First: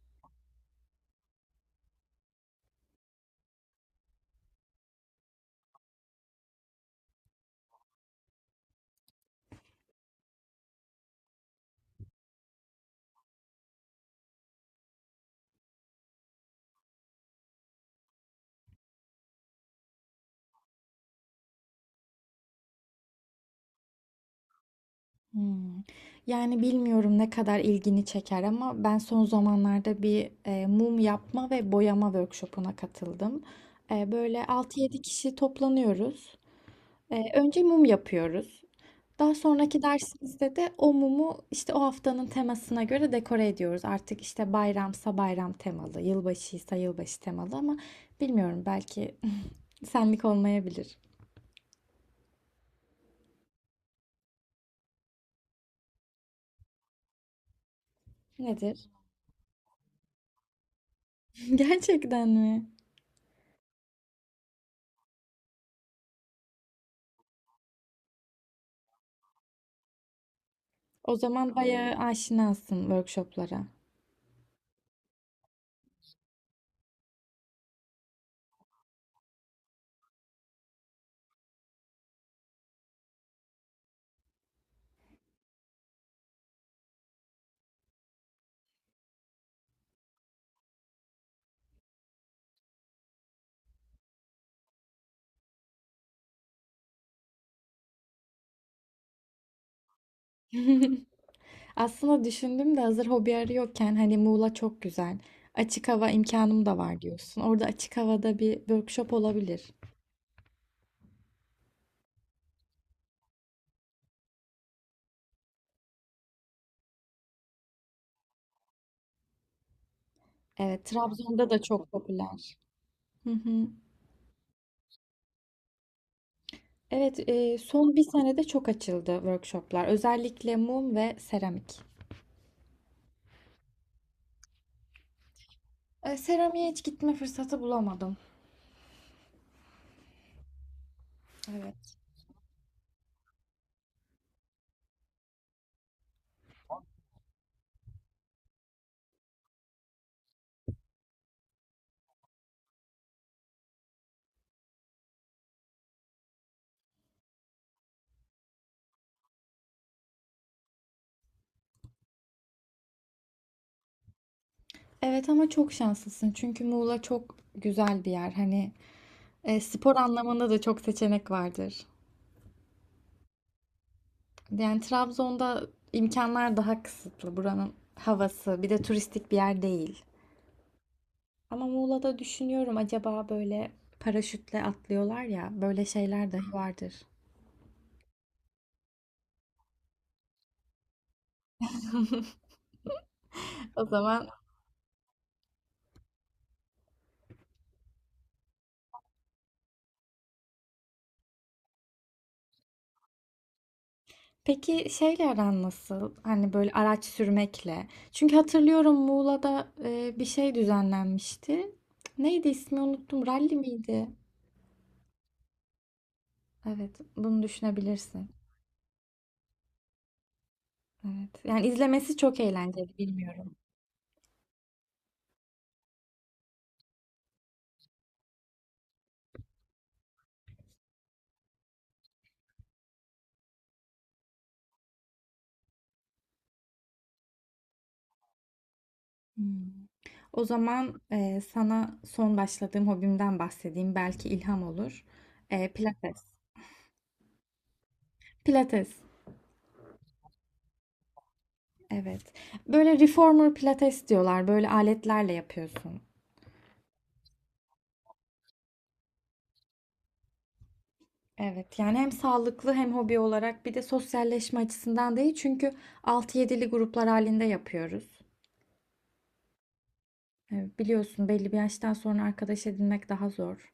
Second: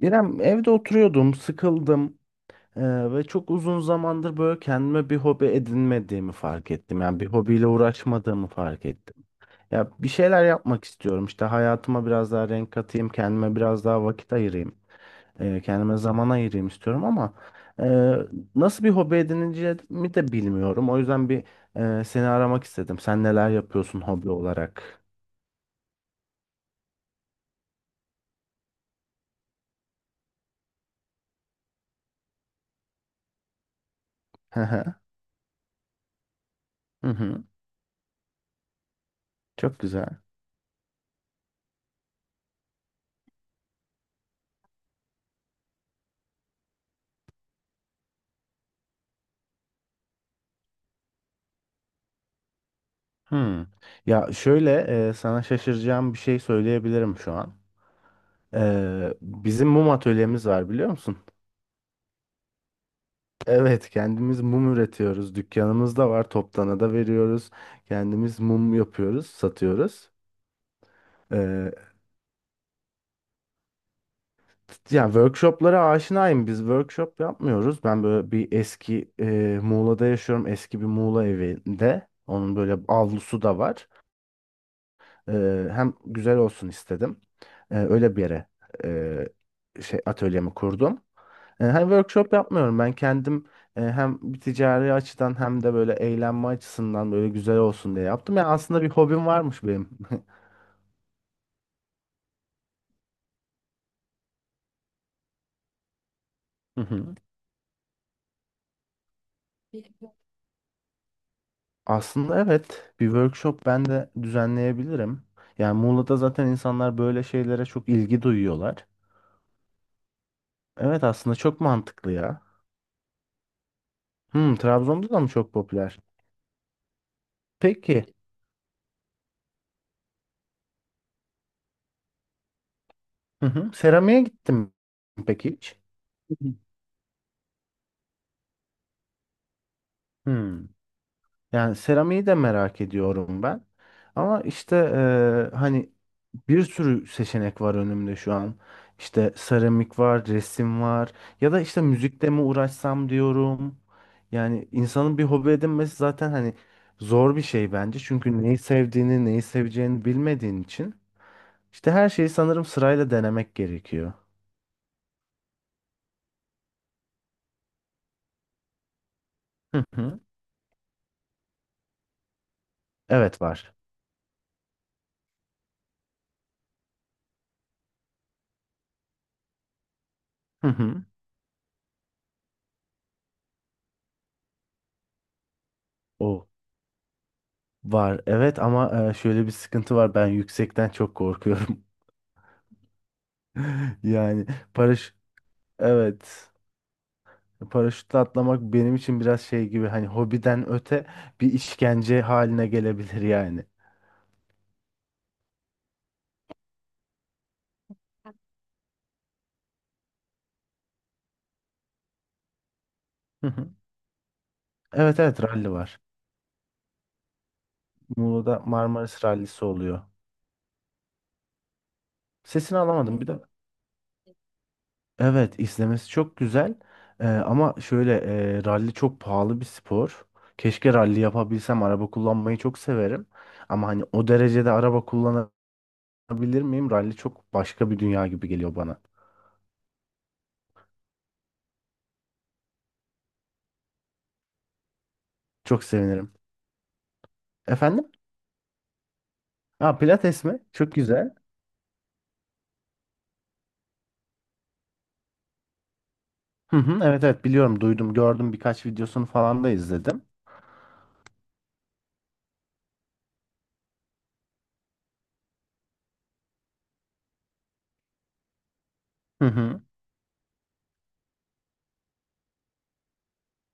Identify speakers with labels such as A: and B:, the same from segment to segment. A: İrem, evde oturuyordum, sıkıldım ve çok uzun zamandır böyle kendime bir hobi edinmediğimi fark ettim. Yani bir hobiyle uğraşmadığımı fark ettim. Ya, bir şeyler yapmak istiyorum. İşte, hayatıma biraz daha renk katayım, kendime biraz daha vakit ayırayım, kendime zaman ayırayım istiyorum ama eee, nasıl bir hobi edineceğimi de bilmiyorum. O yüzden bir seni aramak istedim. Sen neler yapıyorsun hobi olarak?
B: Hımm. Yani bilmiyorum ne kadar ilgini çeker ama ben son zamanlarda mum yapma ve boyama workshop'una katıldım. Böyle
A: Hı
B: altı
A: hı.
B: yedi kişi toplanıyoruz.
A: Hı hı.
B: Önce mum yapıyoruz. Daha
A: Çok
B: sonraki
A: güzel.
B: dersimizde de o mumu, işte, o haftanın temasına göre dekore ediyoruz. Artık, işte, bayramsa bayram temalı, yılbaşıysa yılbaşı temalı ama bilmiyorum belki senlik olmayabilir.
A: Hmm. Ya şöyle, sana şaşıracağım bir şey söyleyebilirim şu an.
B: Nedir?
A: Bizim mum atölyemiz var, biliyor musun?
B: Gerçekten mi?
A: Evet, kendimiz mum üretiyoruz. Dükkanımız da var. Toptana da veriyoruz. Kendimiz mum yapıyoruz, satıyoruz.
B: O zaman
A: Ee,
B: bayağı aşinasın workshoplara.
A: yani workshoplara aşinayım. Biz workshop yapmıyoruz. Ben böyle bir eski, Muğla'da yaşıyorum. Eski bir Muğla evinde. Onun böyle avlusu da var. Hem güzel olsun istedim. Öyle bir yere atölyemi kurdum. Hem workshop yapmıyorum ben kendim, hem bir ticari açıdan hem de böyle eğlenme açısından böyle güzel olsun diye yaptım. Yani aslında bir hobim varmış benim.
B: Aslında düşündüm de hazır hobi arıyorken hani Muğla çok güzel. Açık hava imkanım da
A: Hı
B: var
A: hı.
B: diyorsun. Orada açık havada bir workshop olabilir.
A: Aslında evet, bir workshop ben de düzenleyebilirim. Yani Muğla'da zaten insanlar böyle şeylere çok ilgi duyuyorlar.
B: Evet,
A: Evet, aslında
B: Trabzon'da
A: çok
B: da çok
A: mantıklı ya.
B: popüler. Hı hı.
A: Hmm, Trabzon'da da mı çok popüler?
B: Evet, son bir
A: Peki.
B: senede çok açıldı workshoplar. Özellikle mum ve seramik.
A: Hı hı. Seramiğe gittim peki hiç? Hı hı.
B: Seramiğe hiç gitme fırsatı bulamadım.
A: Hmm. Yani
B: Evet.
A: seramiği de merak ediyorum ben. Ama işte, hani bir sürü seçenek var önümde şu an. İşte seramik var, resim var. Ya da işte müzikle mi uğraşsam diyorum. Yani insanın bir hobi edinmesi zaten hani zor bir şey bence. Çünkü neyi sevdiğini, neyi seveceğini bilmediğin için. İşte her şeyi sanırım sırayla denemek gerekiyor.
B: Evet ama çok şanslısın çünkü Muğla çok güzel bir yer. Hani
A: Hı
B: spor
A: hı.
B: anlamında da çok seçenek vardır.
A: Evet var.
B: Yani Trabzon'da imkanlar daha kısıtlı. Buranın havası, bir de turistik bir yer değil.
A: Hı
B: Ama Muğla'da düşünüyorum acaba böyle paraşütle atlıyorlar ya, böyle şeyler
A: hı.
B: dahi vardır.
A: Var evet, ama şöyle bir sıkıntı var, ben yüksekten çok korkuyorum.
B: O zaman
A: Yani paraş evet, paraşütle atlamak benim için biraz şey gibi, hani hobiden öte bir işkence haline gelebilir yani.
B: peki şeyle aran nasıl? Hani böyle araç sürmekle. Çünkü hatırlıyorum Muğla'da bir şey düzenlenmişti. Neydi ismi unuttum.
A: Hı
B: Rally
A: hı.
B: miydi?
A: Evet evet, ralli var.
B: Evet, bunu düşünebilirsin.
A: Muğla'da Marmaris rallisi oluyor.
B: Evet. Yani izlemesi çok
A: Sesini
B: eğlenceli,
A: alamadım bir de.
B: bilmiyorum.
A: Evet, izlemesi çok güzel. Ama şöyle, ralli çok pahalı bir spor. Keşke ralli yapabilsem, araba kullanmayı çok severim. Ama hani o derecede araba kullanabilirim. Bilir miyim? Rally çok başka bir dünya gibi geliyor bana.
B: Hmm. O zaman sana son başladığım hobimden bahsedeyim. Belki ilham olur.
A: Çok
B: Pilates.
A: sevinirim. Efendim?
B: Pilates.
A: Ha, Pilates mi? Çok güzel.
B: Evet. Böyle reformer pilates diyorlar. Böyle aletlerle yapıyorsun.
A: Hı hı, evet evet, biliyorum, duydum, gördüm, birkaç videosunu falan da izledim.
B: Evet. Yani hem sağlıklı hem hobi olarak bir de sosyalleşme açısından değil. Çünkü altı yedili gruplar halinde yapıyoruz.
A: Hı hı.
B: Biliyorsun belli bir yaştan sonra arkadaş edinmek daha zor.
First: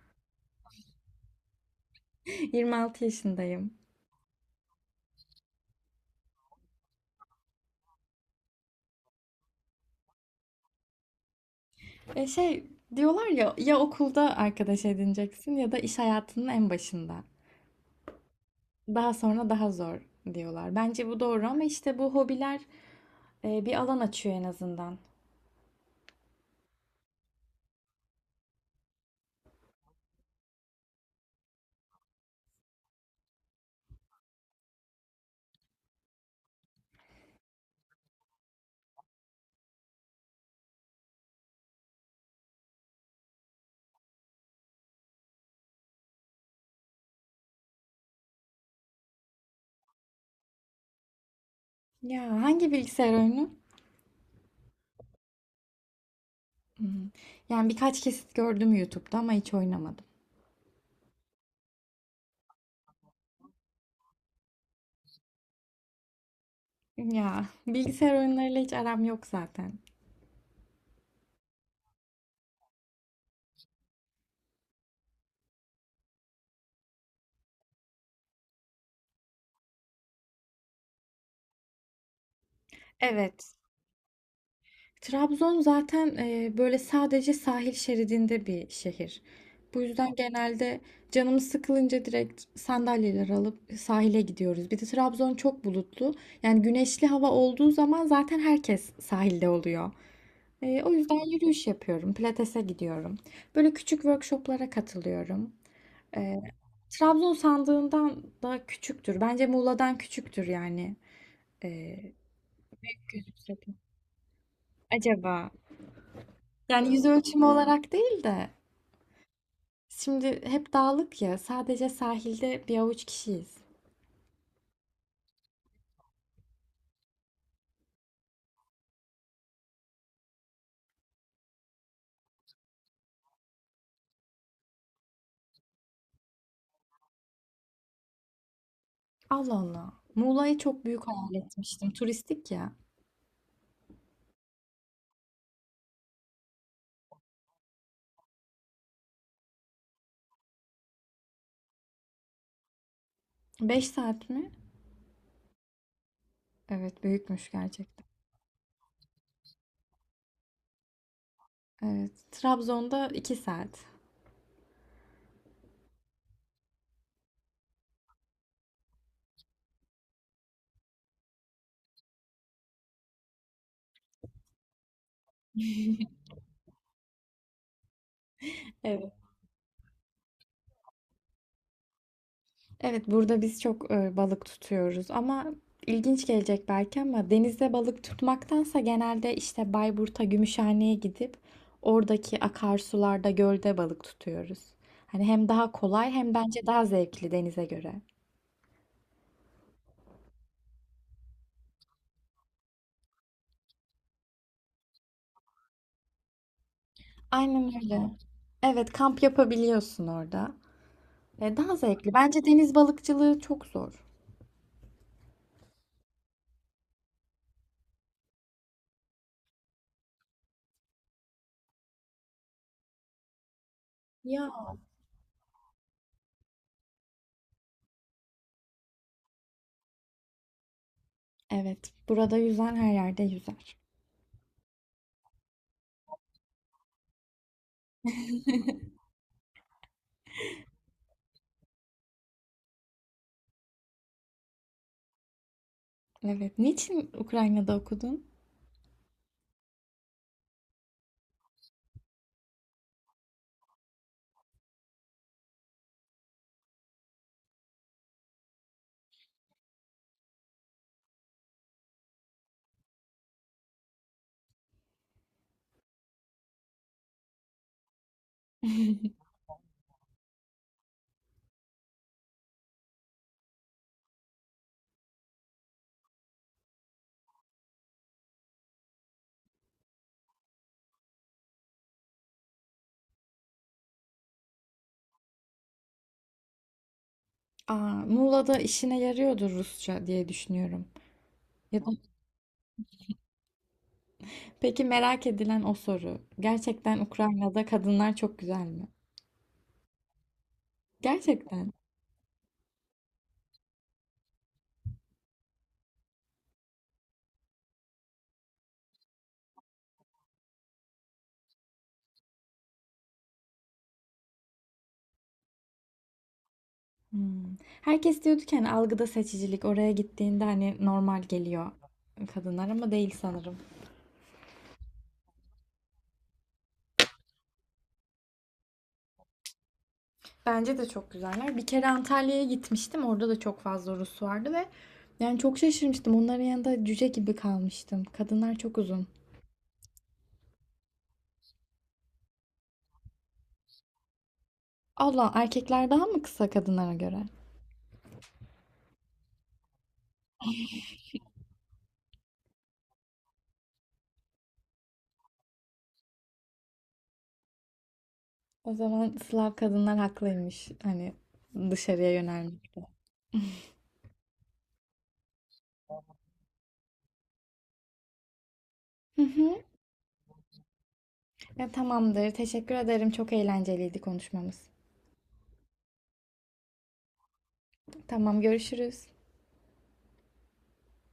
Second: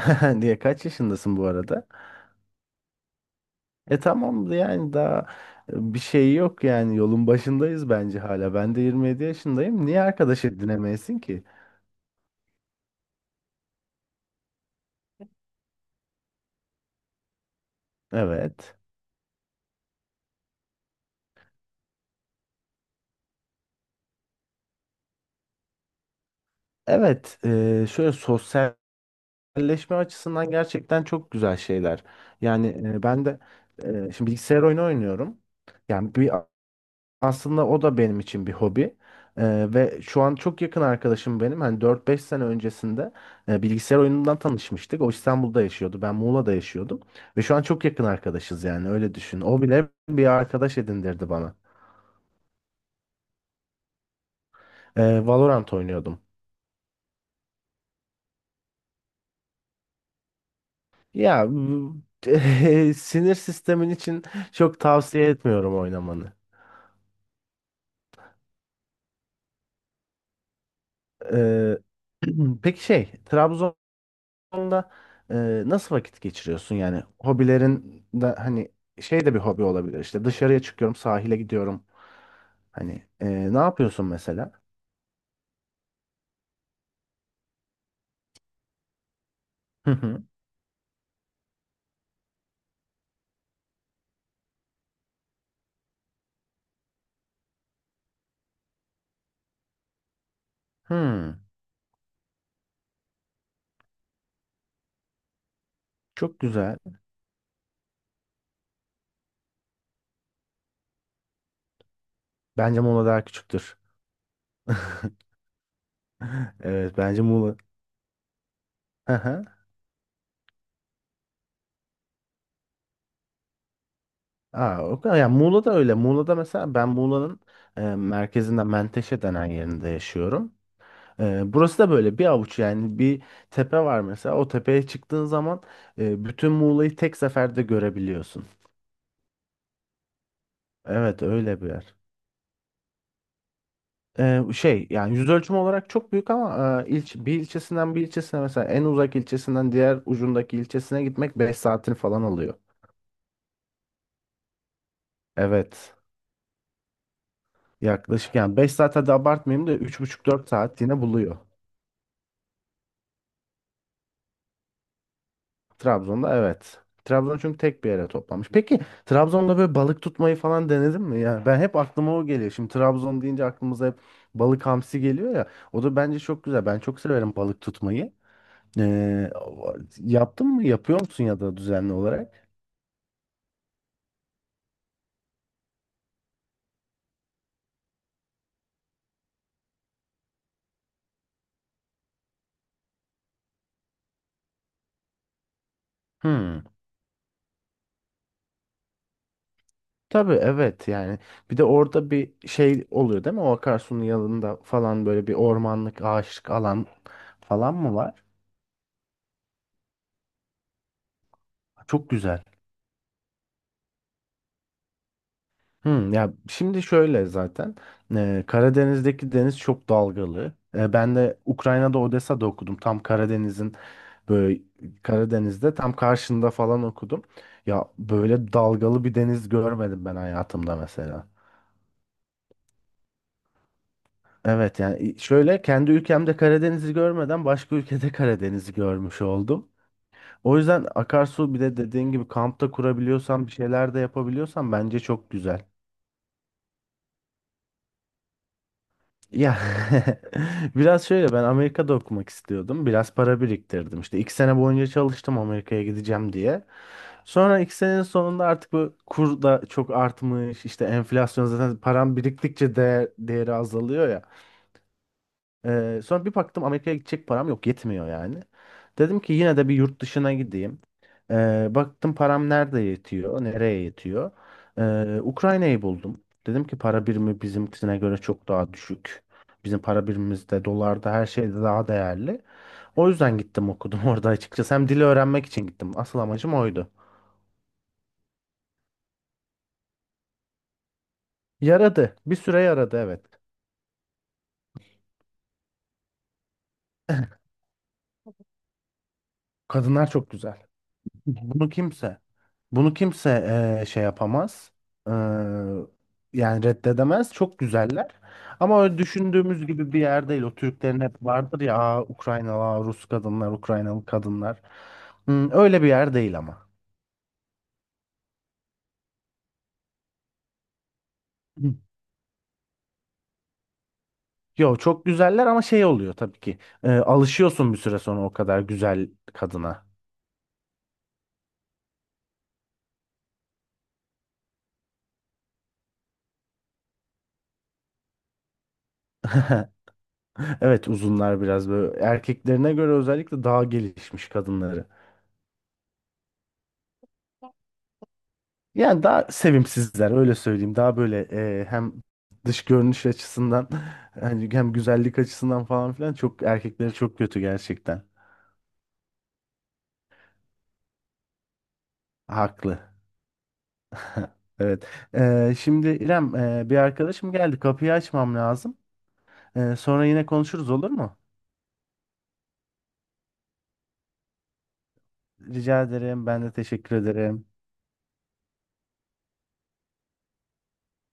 A: Diye kaç yaşındasın bu arada?
B: 26 yaşındayım.
A: Tamam, yani daha bir şey yok yani, yolun başındayız bence hala. Ben de 27 yaşındayım. Niye arkadaş edinemeyesin ki?
B: Şey diyorlar ya ya okulda arkadaş edineceksin ya da iş hayatının en başında.
A: Evet.
B: Daha sonra daha zor diyorlar. Bence bu doğru ama işte bu hobiler bir alan açıyor en azından.
A: Evet, şöyle sosyalleşme açısından gerçekten çok güzel şeyler. Yani ben de şimdi bilgisayar oyunu oynuyorum. Yani bir, aslında o da benim için bir hobi. Ve şu an çok yakın arkadaşım benim. Hani dört beş sene öncesinde bilgisayar oyunundan tanışmıştık. O İstanbul'da yaşıyordu. Ben Muğla'da yaşıyordum. Ve şu an çok yakın arkadaşız, yani öyle düşün. O bile bir arkadaş edindirdi bana.
B: Ya hangi bilgisayar oyunu?
A: Valorant oynuyordum.
B: Hmm, yani birkaç kesit gördüm YouTube'da ama hiç oynamadım.
A: Ya sinir sistemin için çok tavsiye etmiyorum oynamanı.
B: Ya bilgisayar oyunlarıyla hiç aram yok zaten.
A: Ee, peki şey, Trabzon'da nasıl vakit geçiriyorsun yani? Hobilerin de, hani şey de bir hobi olabilir, işte dışarıya çıkıyorum, sahile gidiyorum. Hani,
B: Evet,
A: ne yapıyorsun mesela?
B: Trabzon zaten böyle sadece sahil şeridinde bir şehir. Bu
A: Hı
B: yüzden
A: hı.
B: genelde canımız sıkılınca direkt sandalyeler alıp sahile gidiyoruz. Bir de Trabzon çok bulutlu. Yani güneşli hava olduğu zaman zaten herkes sahilde oluyor. O yüzden
A: Hmm,
B: yürüyüş yapıyorum, pilatese gidiyorum. Böyle küçük workshoplara katılıyorum.
A: çok
B: E,
A: güzel.
B: Trabzon sandığından da küçüktür. Bence Muğla'dan küçüktür yani. E,
A: Bence Muğla daha
B: Gözükse
A: küçüktür.
B: acaba? Yani
A: Evet,
B: yüz
A: bence
B: ölçümü
A: Muğla.
B: olarak değil de.
A: Hı hı.
B: Şimdi hep dağlık ya, sadece sahilde bir avuç kişiyiz.
A: Aa, o kadar. Yani Muğla da öyle. Muğla'da mesela ben, Muğla'nın merkezinden Menteşe denen yerinde yaşıyorum. Burası da böyle bir avuç, yani bir tepe var mesela, o tepeye çıktığın zaman bütün Muğla'yı tek seferde görebiliyorsun.
B: Allah Allah. Muğla'yı çok büyük
A: Evet,
B: hayal
A: öyle bir
B: etmiştim.
A: yer.
B: Turistik ya.
A: Şey yani yüz ölçümü olarak çok büyük ama bir ilçesinden bir ilçesine, mesela en uzak ilçesinden diğer ucundaki ilçesine gitmek 5 saatini falan alıyor.
B: 5 saat mi?
A: Evet,
B: Evet, büyükmüş gerçekten.
A: yaklaşık yani 5 saat, hadi abartmayayım da 3,5 4 saat yine buluyor.
B: Evet. Trabzon'da 2 saat.
A: Trabzon'da evet. Trabzon çünkü tek bir yere toplamış. Peki Trabzon'da böyle balık tutmayı falan denedin mi? Yani ben, hep aklıma o geliyor. Şimdi Trabzon deyince aklımıza hep balık, hamsi geliyor ya. O da bence çok güzel. Ben çok severim balık tutmayı.
B: Evet.
A: Ee, yaptın mı? Yapıyor musun ya da düzenli olarak?
B: Evet, burada biz çok balık tutuyoruz ama ilginç gelecek belki ama denizde balık tutmaktansa genelde işte Bayburt'a, Gümüşhane'ye gidip oradaki akarsularda, gölde balık tutuyoruz. Hani hem daha kolay hem
A: Hmm.
B: bence daha zevkli denize göre.
A: Tabii, evet yani. Bir de orada bir şey oluyor değil mi? O akarsunun yanında falan böyle bir ormanlık, ağaçlık alan
B: Aynen
A: falan mı
B: öyle.
A: var?
B: Evet, kamp yapabiliyorsun orada. Daha
A: Çok
B: zevkli.
A: güzel.
B: Bence deniz balıkçılığı çok zor.
A: Hmm, ya şimdi şöyle, zaten Karadeniz'deki deniz çok dalgalı. Ben de Ukrayna'da, Odessa'da okudum. Tam Karadeniz'in
B: Ya
A: böyle, Karadeniz'de tam karşında falan okudum. Ya böyle dalgalı bir deniz görmedim ben hayatımda mesela.
B: evet, burada yüzen her yerde yüzer.
A: Evet, yani şöyle, kendi ülkemde Karadeniz'i görmeden başka ülkede Karadeniz'i görmüş oldum. O yüzden akarsu, bir de dediğin gibi kampta kurabiliyorsan, bir şeyler de yapabiliyorsan bence çok güzel.
B: Evet, niçin Ukrayna'da okudun?
A: Ya biraz şöyle, ben Amerika'da okumak istiyordum. Biraz para biriktirdim. İşte 2 sene boyunca çalıştım, Amerika'ya gideceğim diye. Sonra 2 senenin sonunda artık bu kur da çok artmış. İşte enflasyon, zaten param biriktikçe değer, değeri azalıyor ya. Sonra bir baktım Amerika'ya gidecek param yok, yetmiyor yani. Dedim ki, yine de bir yurt dışına gideyim. Baktım param nerede yetiyor, nereye yetiyor. Ukrayna'yı buldum. Dedim ki para birimi bizimkisine göre çok daha düşük. Bizim para birimimizde, dolarda, her şeyde daha değerli. O yüzden gittim okudum orada, açıkçası. Hem dili öğrenmek için gittim. Asıl amacım oydu.
B: Aa, Muğla'da işine yarıyordur Rusça diye düşünüyorum. Ya da
A: Yaradı. Bir süre yaradı, evet.
B: peki merak edilen o soru. Gerçekten Ukrayna'da kadınlar çok güzel mi?
A: Kadınlar çok güzel. Bunu
B: Gerçekten.
A: kimse. Bunu kimse, şey yapamaz. Eee, yani reddedemez. Çok güzeller. Ama öyle düşündüğümüz gibi bir yer değil. O Türklerin hep vardır ya, "Aa, Ukraynalı, aa, Rus kadınlar, Ukraynalı kadınlar." Hmm, öyle bir yer değil ama.
B: Hmm. Herkes diyordu ki hani algıda seçicilik oraya gittiğinde hani normal geliyor
A: Hı.
B: kadınlar ama değil sanırım.
A: Yo, çok güzeller, ama şey oluyor tabii ki. Alışıyorsun bir süre sonra o kadar güzel kadına.
B: Bence de çok güzeller. Bir kere Antalya'ya gitmiştim. Orada da çok fazla Rus vardı ve yani çok şaşırmıştım. Onların yanında cüce gibi kalmıştım. Kadınlar çok uzun.
A: Evet, uzunlar biraz böyle. Erkeklerine göre özellikle daha gelişmiş kadınları.
B: Allah erkekler daha mı kısa kadınlara göre?
A: Yani daha sevimsizler, öyle söyleyeyim. Daha böyle, hem dış görünüş açısından hani, hem güzellik açısından falan filan çok, erkekleri çok kötü gerçekten.
B: O zaman Slav kadınlar haklıymış. Hani dışarıya
A: Haklı.
B: yönelmekte.
A: Evet. Şimdi İrem, bir arkadaşım geldi. Kapıyı açmam lazım.
B: Hı hı.
A: Sonra yine konuşuruz, olur mu?
B: Ya, tamamdır. Teşekkür ederim. Çok eğlenceliydi konuşmamız.
A: Rica ederim. Ben de teşekkür ederim.
B: Tamam görüşürüz.